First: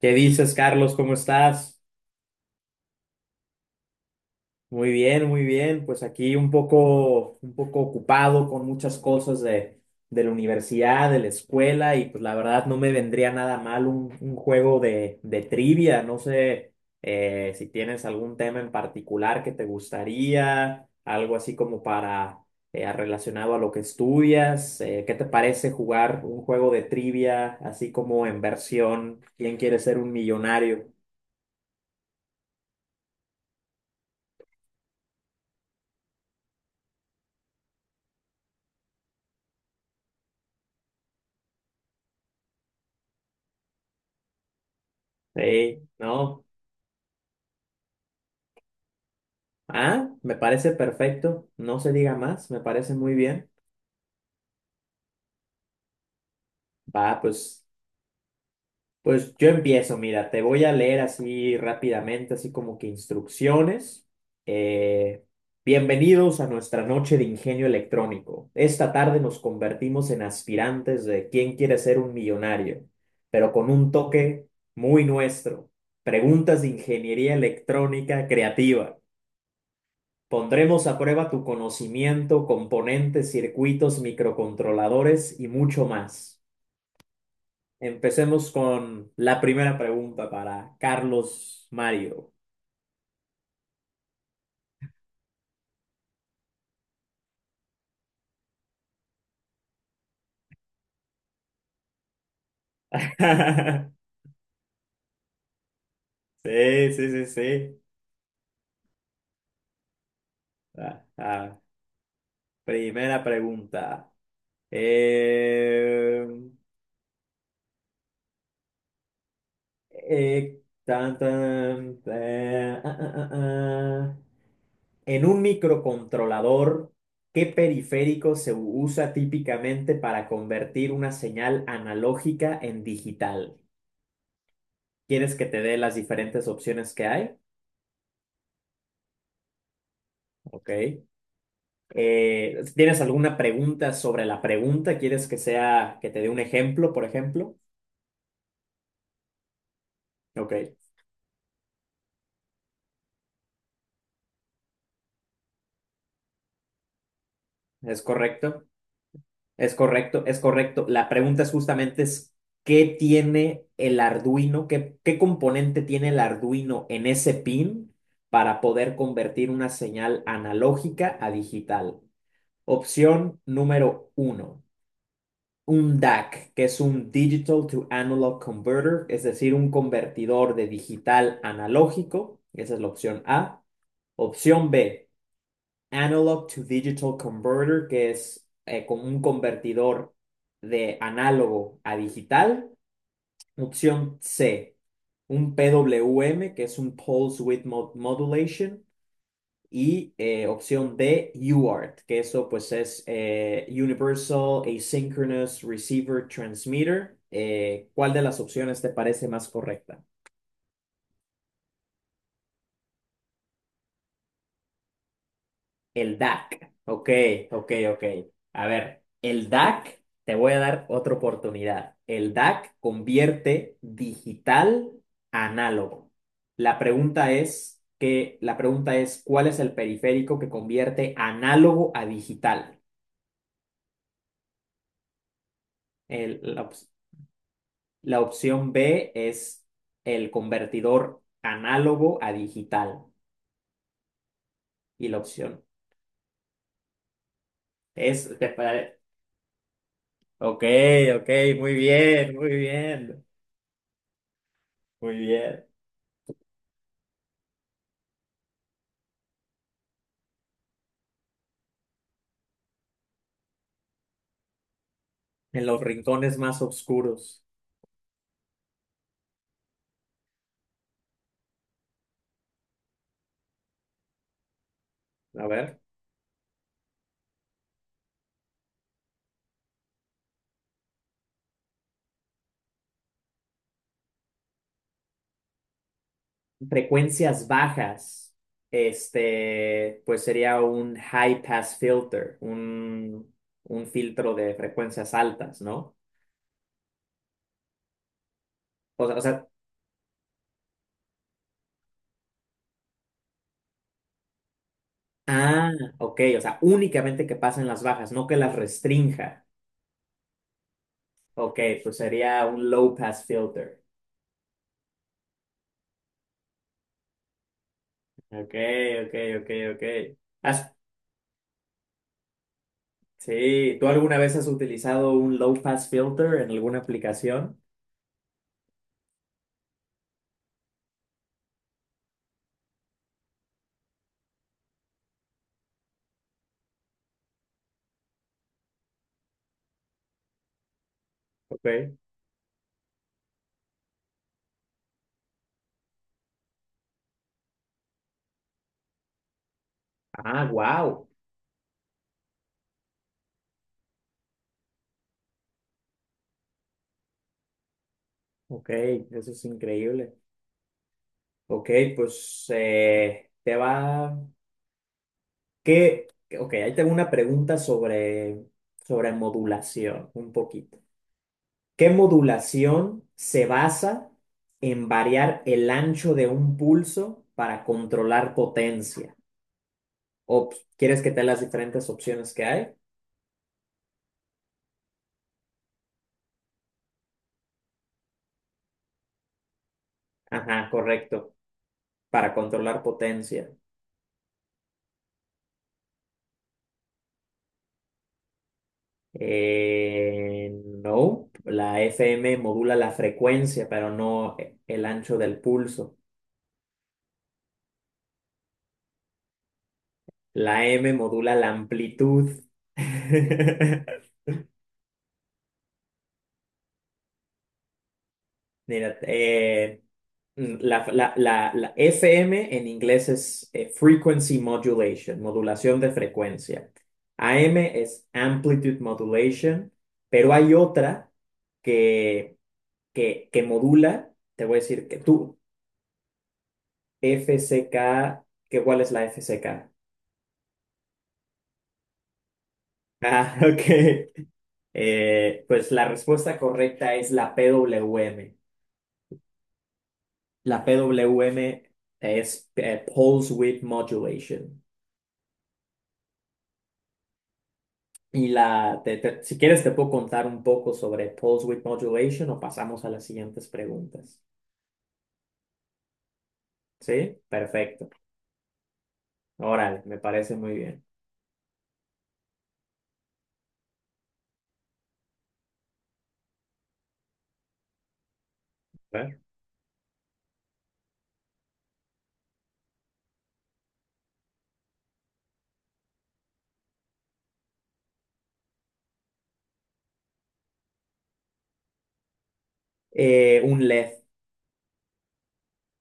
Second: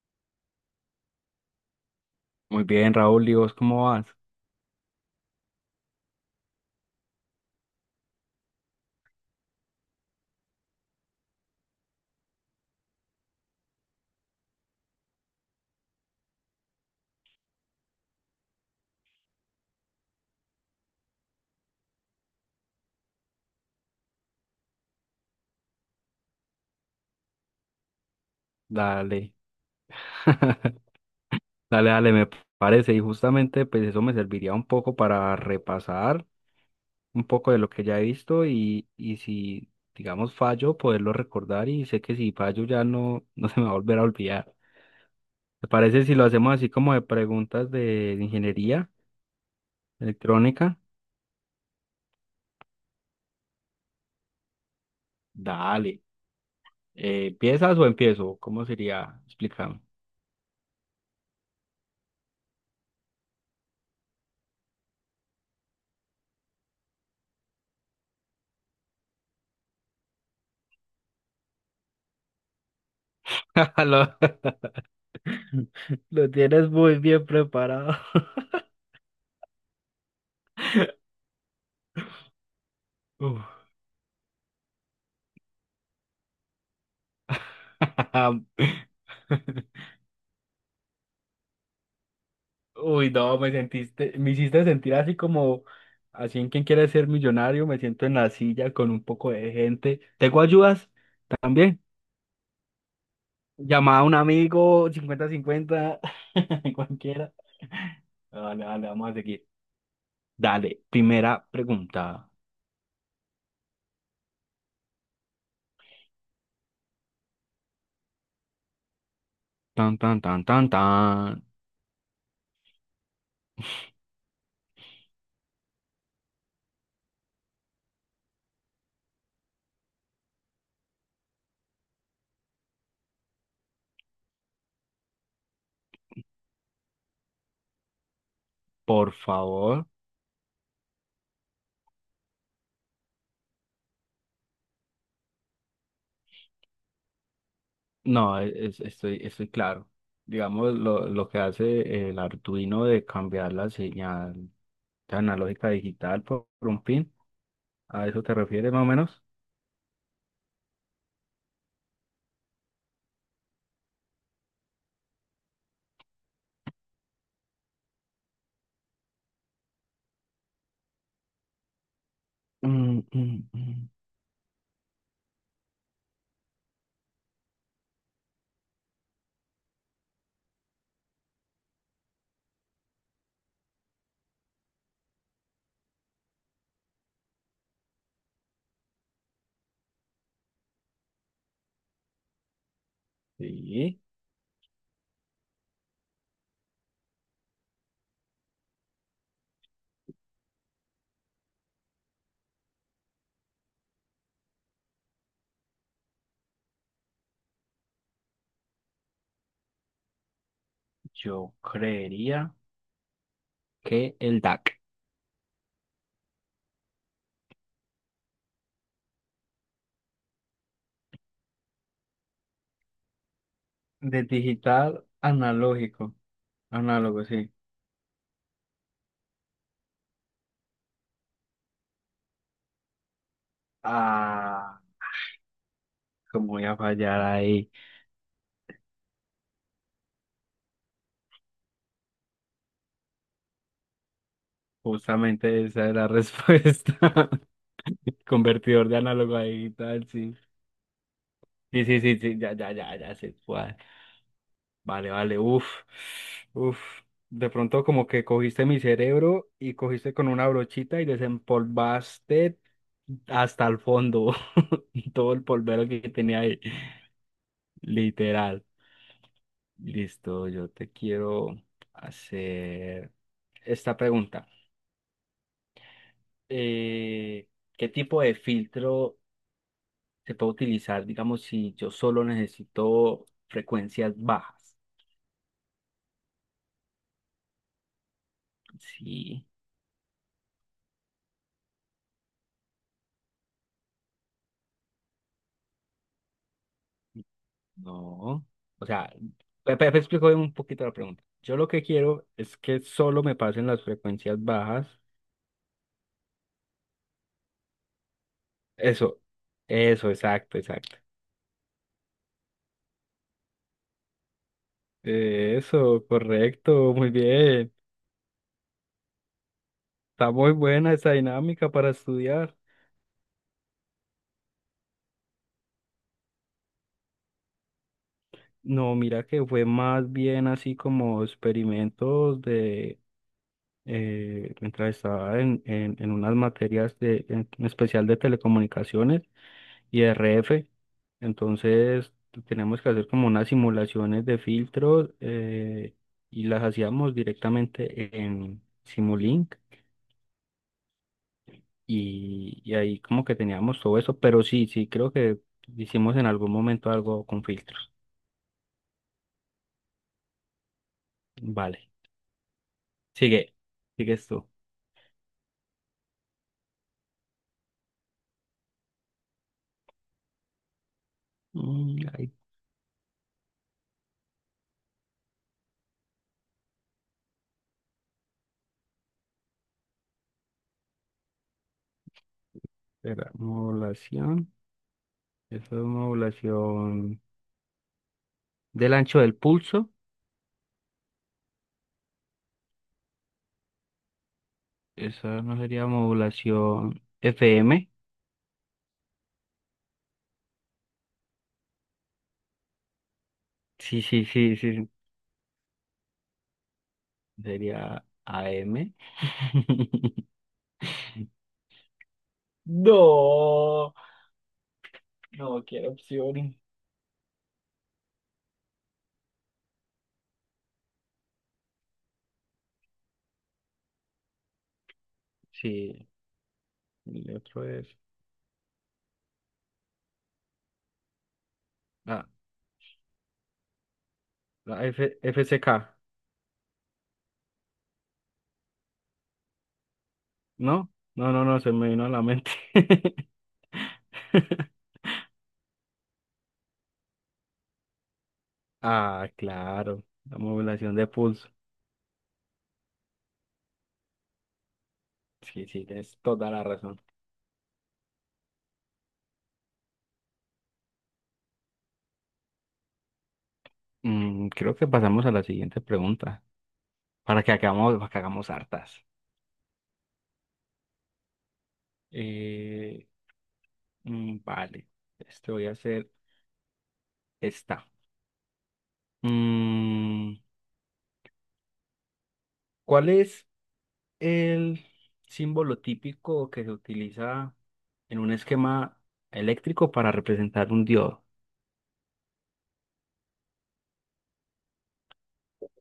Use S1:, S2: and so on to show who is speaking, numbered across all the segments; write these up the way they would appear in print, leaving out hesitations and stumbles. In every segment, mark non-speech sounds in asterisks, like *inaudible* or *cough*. S1: ¿Qué dices, Carlos? ¿Cómo estás?
S2: Muy bien, Raúl, ¿y vos cómo vas?
S1: Muy bien, muy bien. Pues aquí un poco ocupado con muchas cosas de la universidad, de la escuela, y pues la verdad no me vendría nada mal un juego de trivia. No sé si tienes algún tema en particular que te gustaría, algo así como para relacionado a lo que estudias. ¿Qué te parece jugar un juego de trivia así como en versión
S2: Dale,
S1: ¿Quién quiere ser un
S2: *laughs*
S1: millonario?
S2: dale, dale, me parece. Y justamente pues eso me serviría un poco para repasar un poco de lo que ya he visto y si, digamos, fallo, poderlo recordar y sé que si fallo ya no, *laughs* no se me va a volver a olvidar. ¿Te
S1: Sí,
S2: parece si lo
S1: ¿no?
S2: hacemos así como de preguntas de ingeniería
S1: Ah, me parece
S2: electrónica?
S1: perfecto, no se diga más, me parece muy bien.
S2: Dale,
S1: Va, pues,
S2: ¿empiezas o empiezo? ¿Cómo sería?
S1: pues yo
S2: Explícame.
S1: empiezo, mira, te voy a leer así rápidamente, así como que instrucciones. Eh, Bienvenidos a nuestra noche de ingenio electrónico. Esta tarde nos convertimos en aspirantes de quién quiere ser un millonario, pero con
S2: *laughs*
S1: un
S2: Lo,
S1: toque muy nuestro.
S2: *laughs* lo
S1: Preguntas de
S2: tienes muy bien
S1: ingeniería
S2: preparado.
S1: electrónica creativa. Pondremos a prueba tu conocimiento,
S2: *laughs*
S1: componentes,
S2: Uf.
S1: circuitos, microcontroladores y mucho más. Empecemos
S2: *laughs*
S1: con la primera pregunta para Carlos Mario.
S2: Uy, no, me sentiste, me hiciste sentir así como, así en quien quiere ser millonario, me siento en la silla con un poco de gente. ¿Tengo ayudas? También. Llamada a un
S1: *laughs*
S2: amigo, cincuenta cincuenta *laughs*
S1: Sí, sí, sí,
S2: cualquiera.
S1: sí.
S2: No, dale dale vamos a seguir. Dale,
S1: Ah,
S2: primera
S1: ah.
S2: pregunta.
S1: Primera pregunta. Eh,
S2: Tan, tan, tan, tan,
S1: Tan,
S2: tan.
S1: tan, ah. En un microcontrolador, ¿qué periférico se usa típicamente para convertir una señal analógica en digital? ¿Quieres que te dé las diferentes opciones que hay?
S2: Por favor.
S1: Ok. ¿Tienes alguna pregunta sobre la pregunta? ¿Quieres que sea, que te dé un ejemplo, por ejemplo?
S2: No, estoy claro.
S1: Ok,
S2: Digamos, lo que hace el Arduino de cambiar la señal de analógica a digital por un pin,
S1: es
S2: ¿a eso te
S1: correcto.
S2: refieres más o menos?
S1: Es correcto, es correcto. La pregunta es justamente es, ¿qué tiene el Arduino? ¿Qué componente tiene el Arduino en ese pin para poder convertir una señal analógica a digital?
S2: Mm,
S1: Opción
S2: mm, mm.
S1: número uno, un DAC, que es un Digital to Analog Converter, es decir, un convertidor de digital analógico. Esa es la opción A. Opción B Analog to Digital Converter, que es con un convertidor de análogo a digital.
S2: Sí,
S1: Opción C, un PWM, que es un Pulse Width mod Modulation. Y opción D, UART, que eso pues es Universal Asynchronous Receiver Transmitter. ¿Cuál de las opciones te parece más correcta?
S2: yo creería que el DAC.
S1: El DAC. Ok, ok, ok. A ver, el DAC, te voy a dar otra oportunidad. El DAC convierte
S2: De
S1: digital
S2: digital
S1: a análogo.
S2: analógico,
S1: La
S2: análogo,
S1: pregunta
S2: sí.
S1: es que, la pregunta es, ¿cuál es el periférico que convierte análogo a digital?
S2: Ah,
S1: El-
S2: ¿cómo
S1: la,
S2: voy
S1: op-
S2: a fallar ahí?
S1: la opción B es el convertidor análogo a digital. Y la opción
S2: Justamente esa es la respuesta. *laughs*
S1: es, *laughs*
S2: Convertidor de análogo a digital, sí.
S1: Ok, ok, muy
S2: Sí, sí, sí,
S1: bien,
S2: sí,
S1: muy
S2: ya, ya, ya, ya
S1: bien,
S2: sé cuál. Vale,
S1: muy
S2: vale, uff,
S1: bien.
S2: uff. De pronto como que cogiste mi cerebro y cogiste con una brochita y desempolvaste hasta el fondo *laughs* todo el
S1: En los
S2: polvero que
S1: rincones
S2: tenía ahí,
S1: más oscuros.
S2: literal. Listo, yo te quiero hacer esta pregunta.
S1: A ver.
S2: Eh, ¿Qué tipo de filtro se puede utilizar, digamos, si yo solo necesito frecuencias bajas?
S1: Frecuencias bajas.
S2: Sí.
S1: Este, pues sería un high pass filter, un filtro de frecuencias altas, ¿no?
S2: No. O
S1: O
S2: sea,
S1: sea, o sea,
S2: explico un poquito la pregunta. Yo lo que quiero es que solo me pasen las frecuencias bajas.
S1: ah, ok, o sea, únicamente que pasen las bajas, no que las
S2: Eso,
S1: restrinja.
S2: eso, exacto, exacto.
S1: Ok, pues sería un low pass filter.
S2: Eso, correcto, muy bien.
S1: Ok, ok, ok, ok.
S2: Está muy
S1: Has-
S2: buena esa dinámica para estudiar.
S1: sí, ¿tú alguna vez has utilizado un low pass filter en alguna aplicación?
S2: No, mira que fue más bien así como experimentos de, mientras estaba en unas materias de, en especial de telecomunicaciones y RF.
S1: Ok.
S2: Entonces tenemos que hacer como unas simulaciones de filtros y las hacíamos directamente en Simulink
S1: Ah, wow.
S2: y ahí como que teníamos todo eso, pero sí, sí, creo que hicimos en algún momento algo con filtros.
S1: Ok, eso es increíble. Ok,
S2: Vale,
S1: pues
S2: sigue,
S1: te va.
S2: sigues tú.
S1: ¿Qué? Ok, ahí tengo una pregunta sobre modulación, un poquito. ¿Qué
S2: Mm, ahí,
S1: modulación se basa en variar el ancho de un pulso para controlar potencia? O, ¿quieres que te dé las diferentes opciones que hay?
S2: espera, modulación, eso es modulación del ancho del pulso,
S1: Ajá, correcto, para controlar potencia.
S2: esa no sería modulación FM.
S1: Eh, no, la FM modula la frecuencia, pero
S2: Sí, sí,
S1: no
S2: sí,
S1: el
S2: sí.
S1: ancho del pulso.
S2: Sería AM *laughs*
S1: La M modula la amplitud.
S2: No,
S1: *laughs*
S2: no quiero opciones.
S1: Mira, la FM en inglés es frequency modulation, modulación de
S2: Sí,
S1: frecuencia.
S2: el otro
S1: AM
S2: es.
S1: es amplitude modulation, pero hay otra
S2: Ah,
S1: que, que modula, te voy a
S2: la
S1: decir que tú,
S2: FCK.
S1: F C K, ¿Cuál es la F C K?
S2: No, no, no, no, se me vino a la mente.
S1: Ah, *laughs* ok.
S2: *laughs*
S1: Pues la respuesta correcta es la P W M.
S2: Ah, claro, la
S1: La P
S2: modulación de
S1: W M
S2: pulso.
S1: es Pulse Width Modulation.
S2: Sí, sí, tienes toda la razón.
S1: Si quieres te puedo contar un poco sobre Pulse Width Modulation o pasamos a las siguientes preguntas.
S2: Mm, creo que pasamos a la siguiente pregunta
S1: ¿Sí?
S2: para que
S1: Perfecto.
S2: hagamos, para que hagamos hartas.
S1: Órale, me parece muy bien.
S2: Eh, vale, te voy a hacer esta.
S1: A ver.
S2: Mm, ¿Cuál es el símbolo típico que se utiliza en un esquema eléctrico para representar un diodo?
S1: Un LED.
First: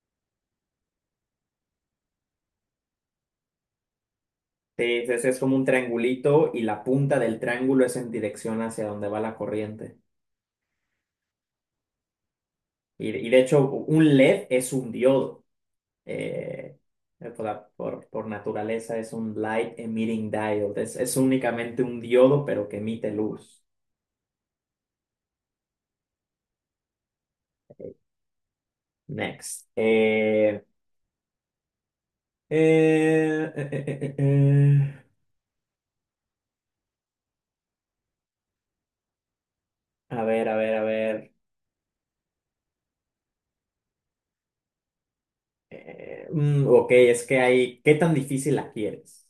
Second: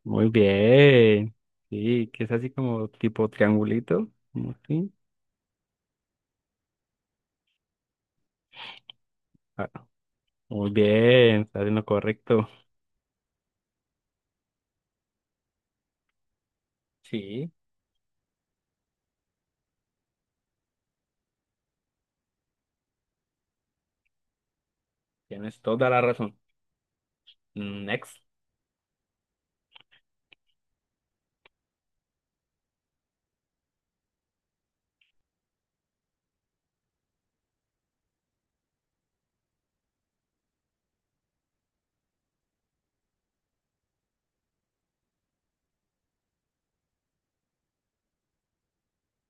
S2: Muy bien. Sí, que es así como tipo triangulito, como
S1: Sí,
S2: así.
S1: es como un triangulito y la punta del triángulo es en dirección hacia donde va la
S2: Ah,
S1: corriente.
S2: muy bien, está en lo correcto.
S1: Y de hecho, un LED es un diodo. eh, por,
S2: Sí,
S1: la- por- por naturaleza es un light emitting diode. Es únicamente un diodo, pero que emite luz.
S2: tienes toda la razón. Next.
S1: Next. Eh, eh, eh, eh, eh. eh. A ver, a ver, a ver. Ok, es que hay. ¿Qué tan difícil la quieres?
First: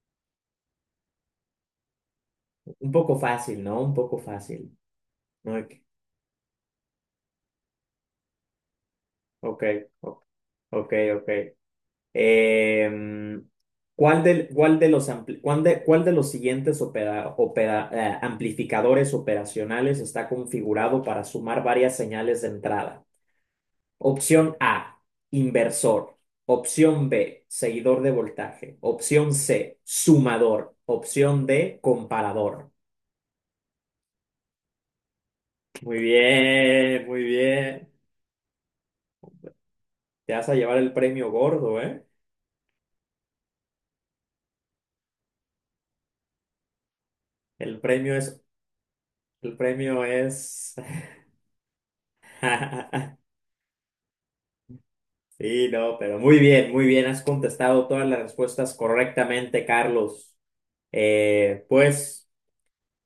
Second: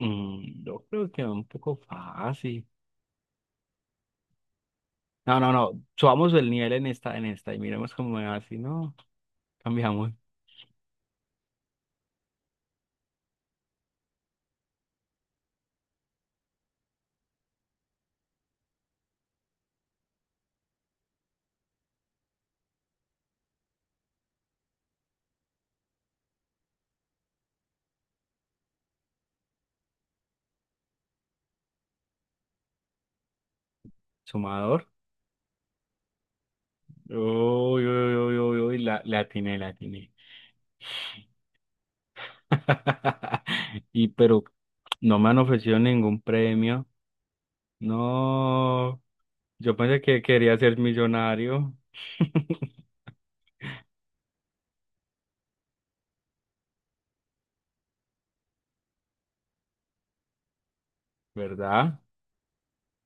S2: Mm, yo creo que un poco fácil.
S1: Un poco fácil, ¿no? Un poco fácil.
S2: No, no,
S1: Ok,
S2: no. Subamos el nivel en esta, y miremos cómo es así, ¿no?
S1: ok,
S2: Cambiamos.
S1: ok. Ok. Em, ¿Cuál de los, ampli- cuál de los siguientes amplificadores operacionales está configurado para sumar varias señales de entrada? Opción A, inversor. Opción B, seguidor de voltaje. Opción C, sumador. Opción D, comparador.
S2: Sumador.
S1: Muy bien, muy
S2: Uy,
S1: bien.
S2: uy, uy, uy, uy, la atiné, la atiné.
S1: Te vas a llevar el premio gordo, ¿eh?
S2: *laughs* Y pero no me han ofrecido ningún premio.
S1: El premio es,
S2: No,
S1: el
S2: yo pensé
S1: premio
S2: que quería
S1: es.
S2: ser millonario,
S1: *laughs*
S2: *laughs*
S1: Sí, no, pero muy bien, muy bien. Has contestado todas las respuestas correctamente, Carlos. Eh,
S2: ¿verdad?
S1: pues,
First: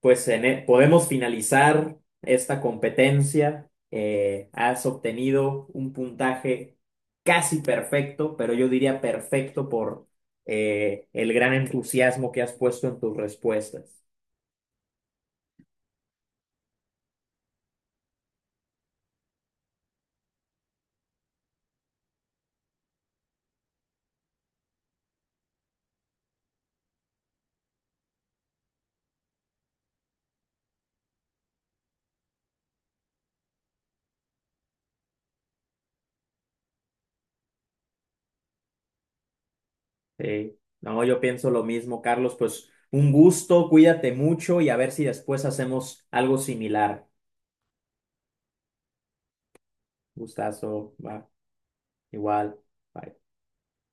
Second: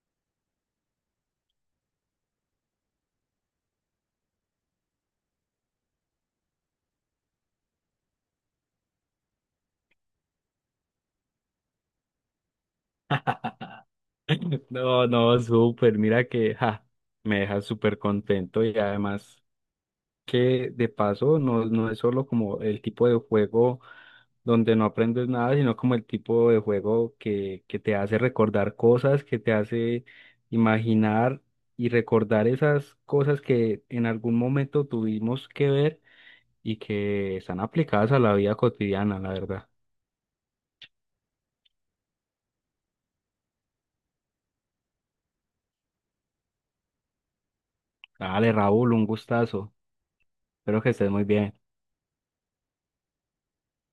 S1: pues podemos finalizar esta competencia. Has obtenido un puntaje casi perfecto, pero yo diría perfecto por el gran entusiasmo que has puesto en tus respuestas.
S2: No, no, súper, mira que ja, me deja súper contento y además que de paso no, no es solo como el tipo de juego, donde no aprendes nada, sino como el tipo de juego que te hace recordar cosas, que te hace imaginar y recordar esas cosas que en algún momento tuvimos que ver y que están aplicadas a la vida cotidiana, la verdad.
S1: Sí. No, yo pienso lo mismo, Carlos. Pues un gusto, cuídate mucho y a ver si después hacemos algo similar.
S2: Dale, Raúl, un gustazo. Espero que
S1: Gustazo,
S2: estés
S1: va.
S2: muy bien.
S1: Igual. Bye.